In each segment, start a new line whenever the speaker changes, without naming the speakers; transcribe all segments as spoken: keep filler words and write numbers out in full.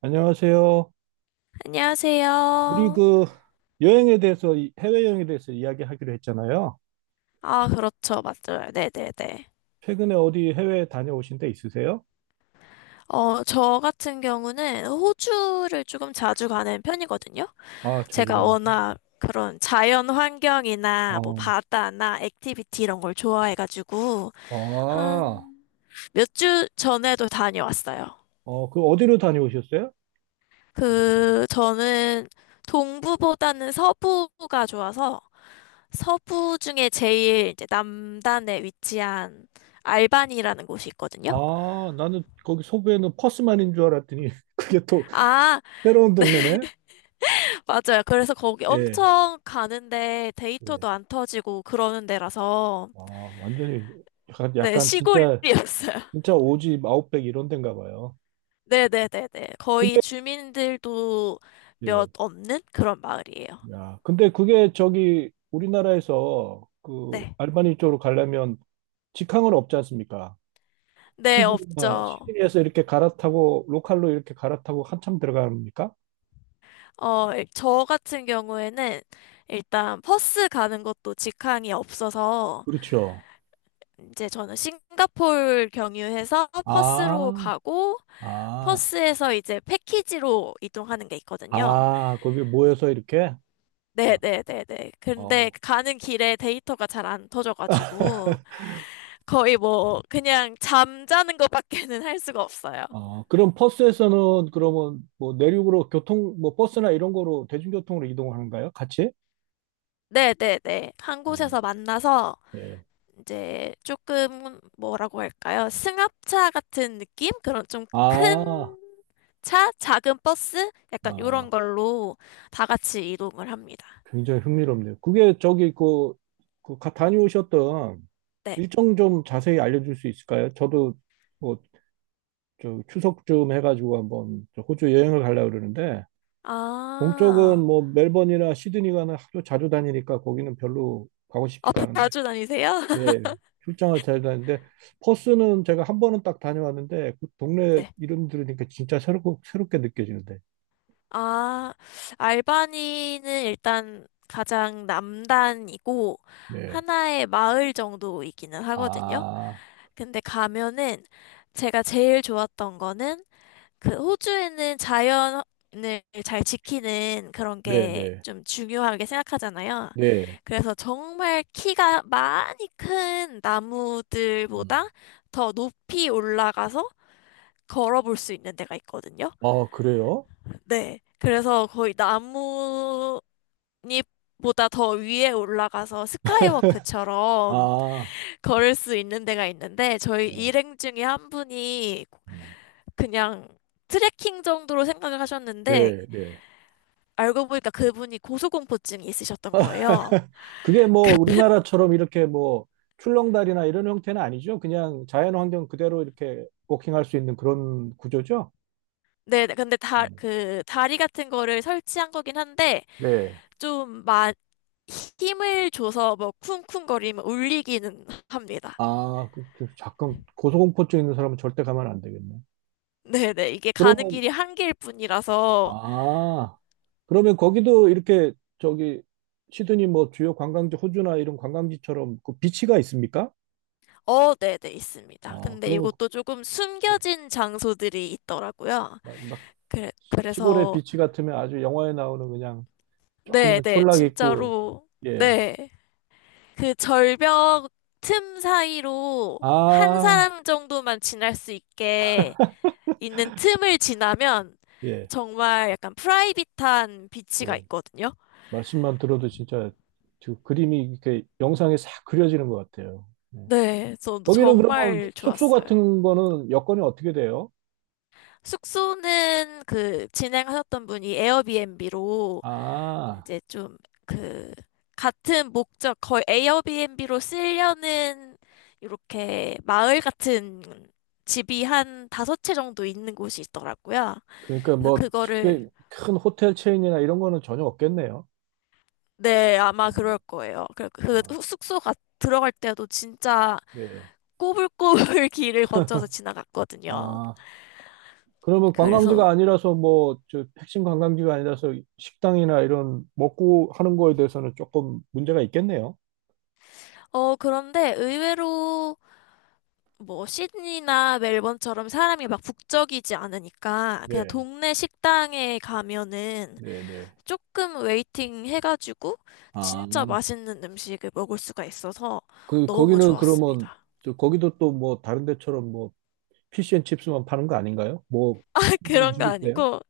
안녕하세요. 우리
안녕하세요.
그 여행에 대해서, 이- 해외여행에 대해서 이야기하기로 했잖아요.
아, 그렇죠. 맞아요. 네네네.
최근에 어디 해외 다녀오신 데 있으세요?
어, 저 같은 경우는 호주를 조금 자주 가는 편이거든요.
아, 자주
제가
다니죠.
워낙 그런 자연 환경이나 뭐
어,
바다나 액티비티 이런 걸 좋아해가지고 한
아,
몇 주 전에도 다녀왔어요.
어, 그 어디로 다녀오셨어요?
그, 저는 동부보다는 서부가 좋아서 서부 중에 제일 이제 남단에 위치한 알반이라는 곳이 있거든요.
아, 나는 거기 서부에는 퍼스만인 줄 알았더니 그게 또
아,
새로운
네,
동네네?
맞아요. 그래서 거기
예,
엄청 가는데
예.
데이터도 안 터지고 그러는 데라서,
아, 완전히 약간,
네,
약간 진짜,
시골이었어요.
진짜 오지 아웃백 이런 데인가 봐요.
네네네네. 거의
근데,
주민들도 몇
예.
없는 그런 마을이에요.
야, 근데 그게 저기 우리나라에서 그
네.
알바니 쪽으로 가려면 직항은 없지 않습니까?
네,
시드니나
없죠.
시드니에서 이렇게 갈아타고 로컬로 이렇게 갈아타고 한참 들어갑니까?
어, 일- 저 같은 경우에는 일단 버스 가는 것도 직항이 없어서
그렇죠.
이제 저는 싱가폴 경유해서 버스로
아,
가고
아,
버스에서 이제 패키지로 이동하는 게 있거든요.
아, 거기 모여서 이렇게?
네네네네. 근데
어,
가는 길에 데이터가 잘 안 터져가지고 거의 뭐 그냥 잠자는 것밖에는 할 수가 없어요.
어, 그럼 버스에서는 그러면 뭐 내륙으로 교통, 뭐 버스나 이런 거로 대중교통으로 이동하는가요? 같이?
네네네. 한
음,
곳에서 만나서
네.
이제 조금 뭐라고 할까요? 승합차 같은 느낌? 그런 좀
아,
큰 차? 작은 버스? 약간 이런
아,
걸로 다 같이 이동을 합니다.
굉장히 흥미롭네요. 그게 저기 그, 그 가- 다녀오셨던
네.
일정 좀 자세히 알려줄 수 있을까요? 저도 뭐 저 추석쯤 해가지고 한번 저 호주 여행을 가려고 그러는데 동쪽은
아,
뭐 멜번이나 시드니 가는 하도 자주 다니니까 거기는 별로 가고
아,
싶지가 않은데.
자주 다니세요?
예, 출장을 잘 다니는데 퍼스는 제가 한 번은 딱 다녀왔는데 그 동네
네.
이름 들으니까 진짜 새롭고 새롭게 느껴지는데.
아, 알바니는 일단 가장 남단이고
네.
하나의 마을 정도이기는 하거든요.
아,
근데 가면은 제가 제일 좋았던 거는 그 호주에는 자연을 잘 지키는 그런 게
네네.
좀 중요하게 생각하잖아요.
네.
그래서 정말 키가 많이 큰
음.
나무들보다 더 높이 올라가서 걸어볼 수 있는 데가 있거든요.
아, 그래요?
네. 그래서 거의 나무 보다 더 위에 올라가서 스카이워크처럼
아,
걸을 수 있는 데가 있는데 저희
네.
일행 중에 한 분이
음.
그냥 트레킹 정도로 생각을 하셨는데
네, 네.
알고 보니까 그분이 고소공포증이 있으셨던 거예요.
그게 뭐 우리나라처럼 이렇게 뭐 출렁다리나 이런 형태는 아니죠. 그냥 자연 환경 그대로 이렇게 워킹할 수 있는 그런 구조죠.
네, 근데 다,
음.
그 다리 같은 거를 설치한 거긴 한데
네.
좀 막 힘을 줘서 뭐 쿵쿵거리면 울리기는 합니다.
아, 그, 그 잠깐 고소공포증 있는 사람은 절대 가면 안 되겠네.
네네, 이게 가는
그러면
길이 한 길뿐이라서
아, 그러면 거기도 이렇게 저기 시드니 뭐 주요 관광지 호주나 이런 관광지처럼 그 비치가 있습니까?
어, 네네, 있습니다.
아,
근데
그러면
이것도 조금
네.
숨겨진 장소들이 있더라고요.
막, 막
그래,
시골의
그래서,
비치 같으면 아주 영화에 나오는 그냥 조그만
네네,
촌락 있고,
진짜로,
예.
네. 그 절벽 틈 사이로 한
아,
사람 정도만 지날 수 있게 있는 틈을 지나면
예,
정말 약간 프라이빗한 비치가
예.
있거든요.
말씀만 들어도 진짜 그 그림이 이렇게 영상에 싹 그려지는 것 같아요. 예.
네, 저도
거기는 그러면
정말
숙소
좋았어요.
같은 거는 여건이 어떻게 돼요?
숙소는 그 진행하셨던 분이 에어비앤비로
아,
이제 좀 그 같은 목적 거의 에어비앤비로 쓰려는 이렇게 마을 같은 집이 한 다섯 채 정도 있는 곳이 있더라고요.
그러니까
그래서
뭐
그거를
특히 큰 호텔 체인이나 이런 거는 전혀 없겠네요.
네, 아마
어,
그럴 거예요. 그, 그
아,
후- 숙소가 들어갈 때도 진짜
예.
꼬불꼬불 길을 거쳐서 지나갔거든요.
아, 그러면 관광지가
그래서
아니라서 뭐 저 핵심 관광지가 아니라서 식당이나 이런 먹고 하는 거에 대해서는 조금 문제가 있겠네요.
어 그런데 의외로 뭐 시드니나 멜번처럼 사람이 막 북적이지 않으니까 그냥
네,
동네 식당에 가면은
네, 네.
조금 웨이팅 해가지고
아,
진짜 맛있는 음식을 먹을 수가 있어서
그,
너무
거기는 그러면,
좋았습니다.
저, 거기도 또 뭐, 다른 데처럼 뭐, 피시앤칩스만 파는 거 아닌가요? 뭐, 특산물
그런 거
음식이세요?
아니고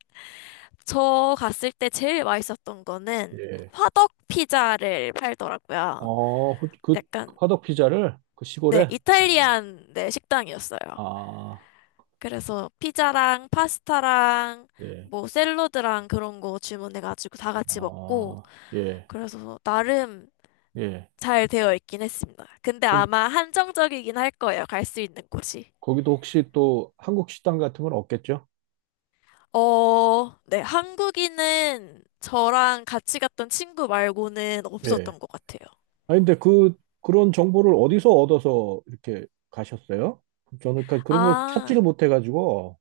저 갔을 때 제일 맛있었던 거는
예.
화덕 피자를 팔더라고요.
어, 그, 그
약간
화덕 피자를 그
네,
시골에? 어,
이탈리안 네, 식당이었어요.
아,
그래서 피자랑 파스타랑
예.
뭐 샐러드랑 그런 거 주문해가지고 다 같이 먹고
아, 예.
그래서 나름
예.
잘 되어 있긴 했습니다. 근데
그럼
아마 한정적이긴 할 거예요. 갈 수 있는 곳이.
거기도 혹시 또 한국 식당 같은 건 없겠죠?
어, 네, 한국인은 저랑 같이 갔던 친구 말고는
예.
없었던 것 같아요.
아, 근데 그, 그런 정보를 어디서 얻어서 이렇게 가셨어요? 저는 그- 그런 거 찾지를
아,
못해가지고.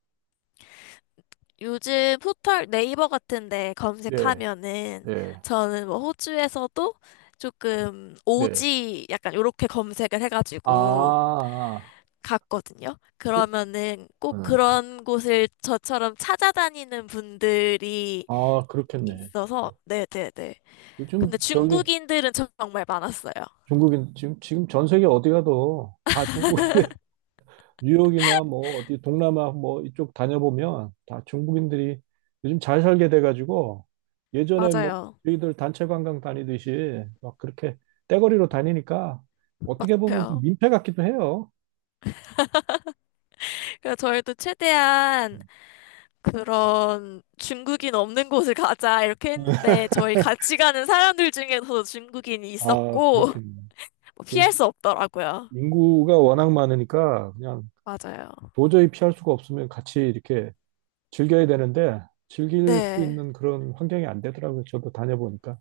요즘 포털 네이버 같은데
네,
검색하면은
네,
저는 뭐 호주에서도 조금
네.
오지 약간 요렇게 검색을 해가지고
아,
갔거든요.
그,
그러면은 꼭
어.
그런 곳을 저처럼 찾아다니는 분들이
아, 그렇겠네.
있어서,
예.
네네네.
요즘
근데
저기
중국인들은 정말 많았어요.
중국인 지금 지금 전 세계 어디 가도 다 중국 뉴욕이나 뭐 어디 동남아 뭐 이쪽 다녀보면 다 중국인들이 요즘 잘 살게 돼가지고 예전에 뭐
맞아요.
저희들 단체 관광 다니듯이 막 그렇게 떼거리로 다니니까 어떻게 보면 좀
맞아요.
민폐 같기도 해요.
그래서 저희도 최대한 그런 중국인 없는 곳을 가자 이렇게 했는데 저희 같이 가는 사람들 중에서도 중국인이
아,
있었고
그렇겠네. 그
피할
시-
수 없더라고요.
인구가 워낙 많으니까 그냥
맞아요.
도저히 피할 수가 없으면 같이 이렇게 즐겨야 되는데 즐길 수
네,
있는 그런 환경이 안 되더라고요. 저도 다녀보니까.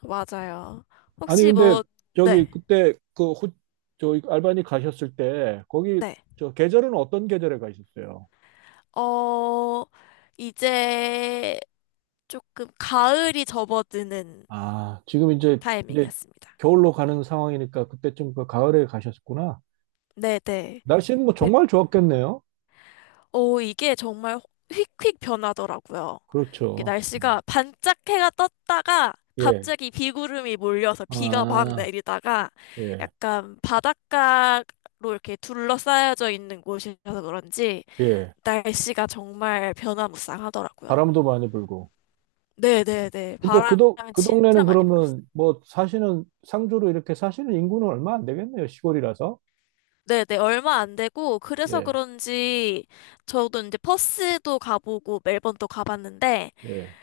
맞아요.
아니
혹시
근데
뭐,
저기
네,
그때 그 호, 저 알바니 가셨을 때 거기
네.
저 계절은 어떤 계절에 가셨어요?
어, 이제 조금 가을이 접어드는
아, 지금 이제 이제
타이밍이었습니다.
겨울로 가는 상황이니까 그때쯤 그 가을에 가셨구나.
네, 네.
날씨는 뭐 정말 좋았겠네요.
오, 이게 정말 휙휙 변하더라고요. 이게
그렇죠.
날씨가 반짝 해가 떴다가
예.
갑자기 비구름이 몰려서 비가 막
아,
내리다가
예.
약간 바닷가로 이렇게 둘러싸여져 있는 곳이라서 그런지
예.
날씨가 정말 변화무쌍하더라고요.
바람도 많이 불고.
네네네.
근데 그,
바람
동 그 동네는
진짜 많이 불었어요.
그러면 뭐 사시는 상주로 이렇게 사시는 인구는 얼마 안 되겠네요. 시골이라서.
네네. 얼마 안 되고 그래서
예,
그런지 저도 이제 퍼스도 가보고 멜번도 가봤는데
예.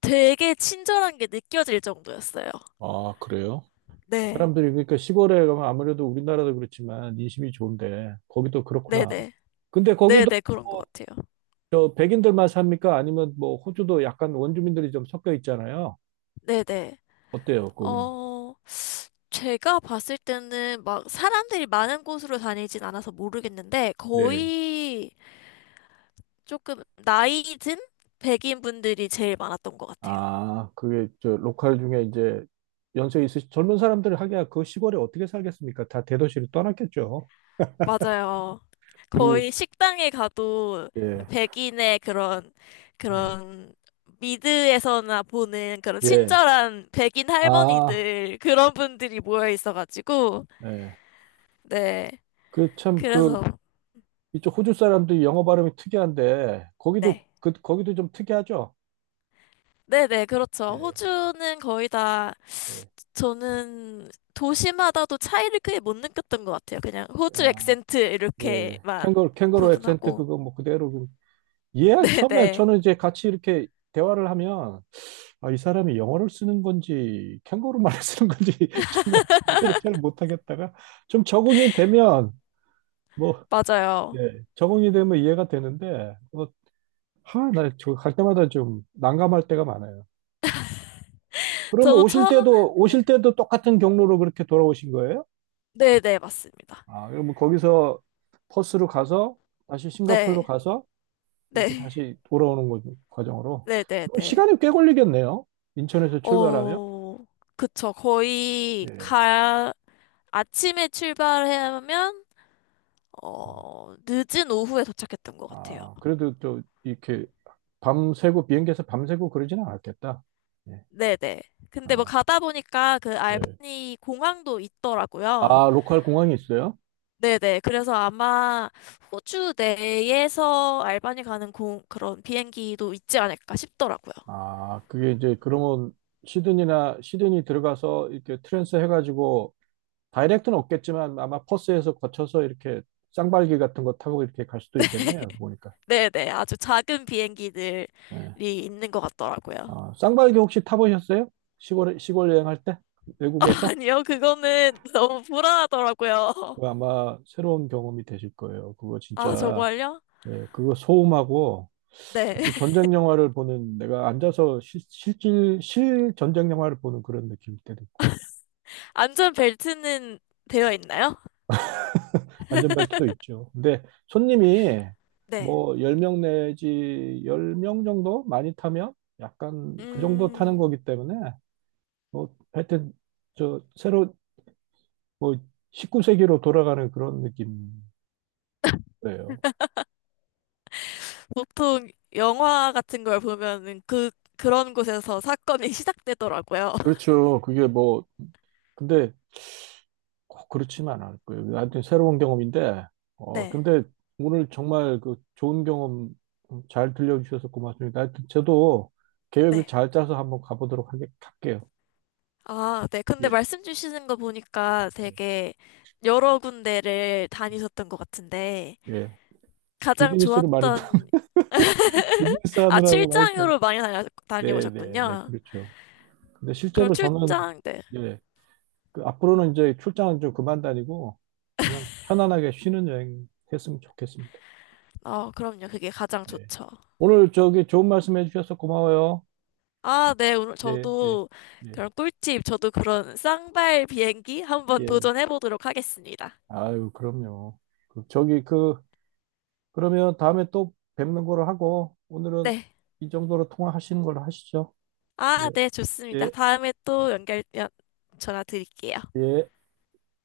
되게 친절한 게 느껴질 정도였어요.
아, 그래요?
네,
사람들이 그러니까 시골에 가면 아무래도 우리나라도 그렇지만 인심이 좋은데 거기도 그렇구나.
네네.
근데 거기도
네네, 그런 것
뭐
같아요.
저 백인들만 삽니까? 아니면 뭐 호주도 약간 원주민들이 좀 섞여 있잖아요.
네네.
어때요, 거기는?
어, 제가 봤을 때는 막 사람들이 많은 곳으로 다니진 않아서 모르겠는데,
네.
거의 조금 나이 든 백인 분들이 제일 많았던 것 같아요.
아, 그게 저 로컬 중에 이제 연세 있으신 젊은 사람들 하기야 그 시골에 어떻게 살겠습니까? 다 대도시로 떠났겠죠.
맞아요. 음.
그리고
거의 식당에 가도
예.
백인의 그런,
예.
그런, 미드에서나 보는 그런
예.
친절한 백인
아,
할머니들, 그런 분들이 모여 있어가지고,
예.
네.
그 참 그
그래서,
이쪽 호주 사람도 영어 발음이 특이한데 거기도
네.
그 거기도 좀 특이하죠.
네네, 그렇죠.
예.
호주는 거의 다
예.
저는 도시마다도 차이를 크게 못 느꼈던 것 같아요. 그냥 호주
아,
액센트
네.
이렇게만
캥거루 캥거루 액센트
구분하고.
그거 뭐 그대로 그- 예, 처음에
네네,
저는 이제 같이 이렇게 대화를 하면 아, 이 사람이 영어를 쓰는 건지 캥거루 말을 쓰는 건지 처음에 이해를 잘 못하겠다가 좀 적응이 되면 뭐
맞아요.
예, 적응이 되면 이해가 되는데 뭐, 하, 나저갈 때마다 좀 난감할 때가 많아요. 그러면
저도
오실
처음엔,
때도, 오실 때도 똑같은 경로로 그렇게 돌아오신 거예요?
네네, 맞습니다.
아, 그러면 거기서 퍼스로 가서, 다시 싱가포르로
네,
가서, 이렇게
네,
다시 돌아오는 거, 과정으로. 그럼
네네네.
시간이 꽤 걸리겠네요. 인천에서 출발하면.
어, 그쵸. 거의
예.
가, 아침에 출발하면, 어, 늦은 오후에 도착했던 것 같아요.
아, 그래도 또, 이렇게 밤새고, 비행기에서 밤새고 그러지는 않았겠다. 예.
네네. 근데 뭐
아,
가다 보니까 그
네.
알바니 공항도 있더라고요.
아, 로컬 공항이 있어요?
네네. 그래서 아마 호주 내에서 알바니 가는 공, 그런 비행기도 있지 않을까 싶더라고요.
아, 그게 이제, 그러면, 시드니나, 시드니 들어가서 이렇게 트랜스 해가지고 다이렉트는 없겠지만 아마 퍼스에서 거쳐서 이렇게 쌍발기 같은 거 타고 이렇게 갈 수도 있겠네요. 보니까.
네네. 아주 작은 비행기들이
예.
있는 것 같더라고요.
아, 쌍발기 혹시 타보셨어요? 시골 시골 여행할 때 외국에서.
아니요. 그거는 너무 불안하더라고요.
그거 아마 새로운 경험이 되실 거예요. 그거
아,
진짜.
정말요?
네, 그거 소음하고
네.
마치 전쟁 영화를 보는, 내가 앉아서 실, 실질 실 전쟁 영화를 보는 그런 느낌이 때도 있고.
안전벨트는 되어 있나요?
안전벨트도 있죠. 근데 손님이
네.
뭐 열 명 내지 열 명 정도 많이 타면 약간 그 정도 타는
음.
거기 때문에, 뭐 하여튼 저 새로 뭐 십구 세기로 돌아가는 그런 느낌이에요.
보통 영화 같은 걸 보면은 그, 그런 곳에서 사건이 시작되더라고요.
그렇죠. 그게 뭐 근데 꼭 그렇지만 않을 거예요. 하여튼 새로운 경험인데. 어
네,
근데 오늘 정말 그 좋은 경험 잘 들려주셔서 고맙습니다. 하여튼 저도 계획을
네.
잘 짜서 한번 가보도록 하게, 할게요.
아, 네. 근데
예.
말씀 주시는 거 보니까 되게 여러 군데를 다니셨던 것 같은데,
예.
가장
비즈니스를 많이 타.
좋았던,
비즈니스
아,
하느라고 많이 타.
출장으로 많이 다녀,
네, 네, 네,
다녀오셨군요.
그렇죠. 근데
그럼
실제로 저는
출장, 네.
예, 그 앞으로는 이제 출장은 좀 그만 다니고 그냥 편안하게 쉬는 여행 했으면 좋겠습니다.
어, 그럼요. 그게 가장
네.
좋죠.
오늘 저기 좋은 말씀 해주셔서 고마워요.
아, 네. 오늘
네, 네,
저도
예,
그런 꿀팁, 저도 그런 쌍발 비행기 한번
예.
도전해 보도록 하겠습니다.
아유, 그럼요. 그 저기 그 그러면 다음에 또 뵙는 거로 하고 오늘은
네.
이 정도로 통화하시는 걸로 하시죠.
아,
예,
네, 좋습니다.
예,
다음에 또 연결, 연, 전화 드릴게요.
예.